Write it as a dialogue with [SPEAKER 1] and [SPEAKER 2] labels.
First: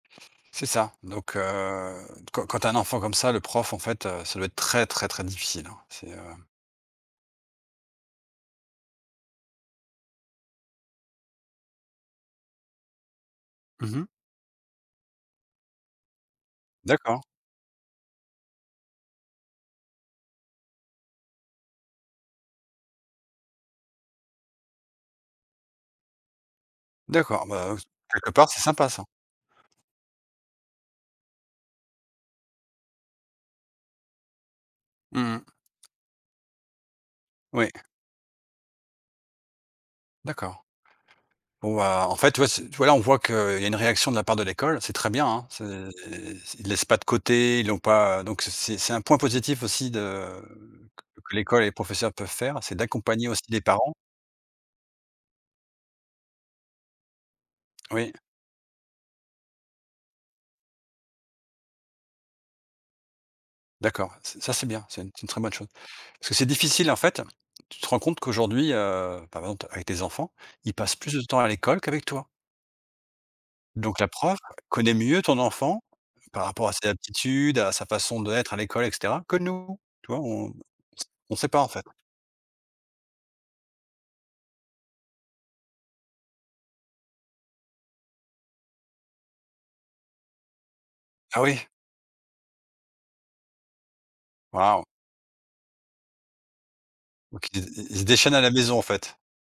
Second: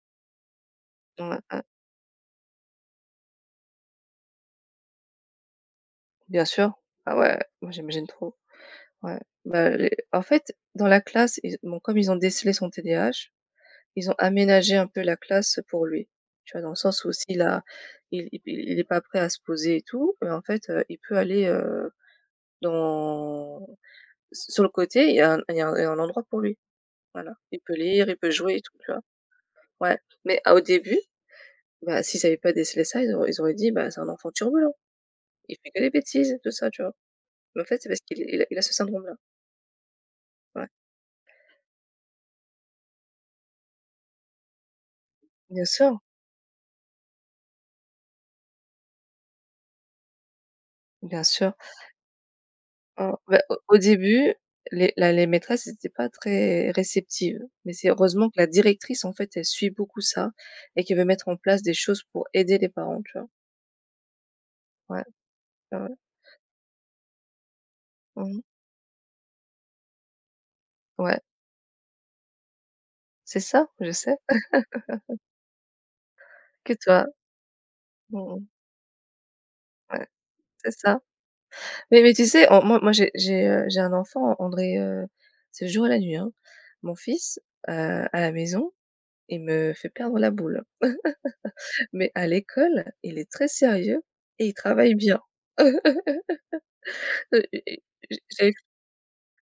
[SPEAKER 1] C'est ça, donc
[SPEAKER 2] Ouais et
[SPEAKER 1] heu, quand quand tu as un enfant comme ça, le prof, en fait, heu, ça doit être très, très, très difficile, hein. C'est, heu
[SPEAKER 2] Bien sûr, ah ouais. Moi, j'imagine trop. Ouais, ben, les en fait, dans la classe, ils bon, comme ils ont décelé son TDAH,
[SPEAKER 1] Mmh mh.
[SPEAKER 2] ils ont aménagé un peu la classe pour lui, tu vois? Dans le sens où
[SPEAKER 1] D'accord.
[SPEAKER 2] s'il a il i i il est pas prêt à se poser et tout, heu, en fait, heu, il peut aller, heu, dans s sur le côté, il y a il y a un il y a un endroit pour lui, voilà.
[SPEAKER 1] D'accord,
[SPEAKER 2] Il peut
[SPEAKER 1] ben, s
[SPEAKER 2] lire, il peut
[SPEAKER 1] quelque part
[SPEAKER 2] jouer
[SPEAKER 1] c'est
[SPEAKER 2] et tout,
[SPEAKER 1] sympa,
[SPEAKER 2] tu vois?
[SPEAKER 1] ça.
[SPEAKER 2] Ouais, mais à au début, ben, s'ils avaient pas décelé ça, ils auraient ils auraient dit, ben: «C'est un enfant turbulent.
[SPEAKER 1] Mmh mh.
[SPEAKER 2] Il fait que des bêtises», tout ça, tu vois? Mais en
[SPEAKER 1] Oui.
[SPEAKER 2] fait c'est parce qu'il est il a il a ce syndrome-là.
[SPEAKER 1] D'accord.
[SPEAKER 2] Ouais.
[SPEAKER 1] Waouh! En fait, ouais c voilà, on voit qu'il y a une réaction de la part de l'école. C'est très bien, hein, c'est
[SPEAKER 2] Bien sûr.
[SPEAKER 1] c ils laissent pas de côté, ils l'ont pas, heu, donc c'est c'est c'est un point positif aussi de q
[SPEAKER 2] Bien
[SPEAKER 1] que
[SPEAKER 2] sûr.
[SPEAKER 1] l'école et les professeurs peuvent faire, c'est
[SPEAKER 2] Mmh,
[SPEAKER 1] d'accompagner
[SPEAKER 2] ben,
[SPEAKER 1] aussi
[SPEAKER 2] au
[SPEAKER 1] les
[SPEAKER 2] au
[SPEAKER 1] parents.
[SPEAKER 2] début les la les maîtresses étaient pas très réceptives mais c'est
[SPEAKER 1] Oui.
[SPEAKER 2] heureusement que la directrice, en fait, elle suit beaucoup ça et qu'elle veut mettre en place des choses pour aider les parents, tu vois?
[SPEAKER 1] D'accord, ç ça c'est bien, c'est
[SPEAKER 2] Ouais.
[SPEAKER 1] une c'est une très bonne chose
[SPEAKER 2] Ouais, ouais.
[SPEAKER 1] parce que c'est difficile, en fait, tu te rends compte
[SPEAKER 2] Mmh mh.
[SPEAKER 1] qu'aujourd'hui, heu, bah par exemple t avec tes enfants, ils passent plus de
[SPEAKER 2] Ouais.
[SPEAKER 1] temps à l'école qu'avec toi!
[SPEAKER 2] C'est ça, je
[SPEAKER 1] Donc la
[SPEAKER 2] sais.
[SPEAKER 1] prof connaît mieux ton enfant, par rapport
[SPEAKER 2] Que
[SPEAKER 1] à ses
[SPEAKER 2] toi.
[SPEAKER 1] aptitudes, à sa façon
[SPEAKER 2] Mmh mh.
[SPEAKER 1] d'être à l'école et cetera, que nous!
[SPEAKER 2] Ouais,
[SPEAKER 1] Tu vois, on s
[SPEAKER 2] c'est ça
[SPEAKER 1] on sait pas en fait.
[SPEAKER 2] mais mais tu sais, en moi moi, j'ai j'ai, heu, j'ai un enfant, on dirait, heu, c'est le jour et la nuit, hein. Mon fils, heu, à la maison, il me fait perdre la boule
[SPEAKER 1] Ah oui!
[SPEAKER 2] mais à l'école, il est très sérieux et il
[SPEAKER 1] Waouh!
[SPEAKER 2] travaille bien. Heu
[SPEAKER 1] Donc i i il se
[SPEAKER 2] j
[SPEAKER 1] déchaîne à la
[SPEAKER 2] j'ai f
[SPEAKER 1] maison, en fait?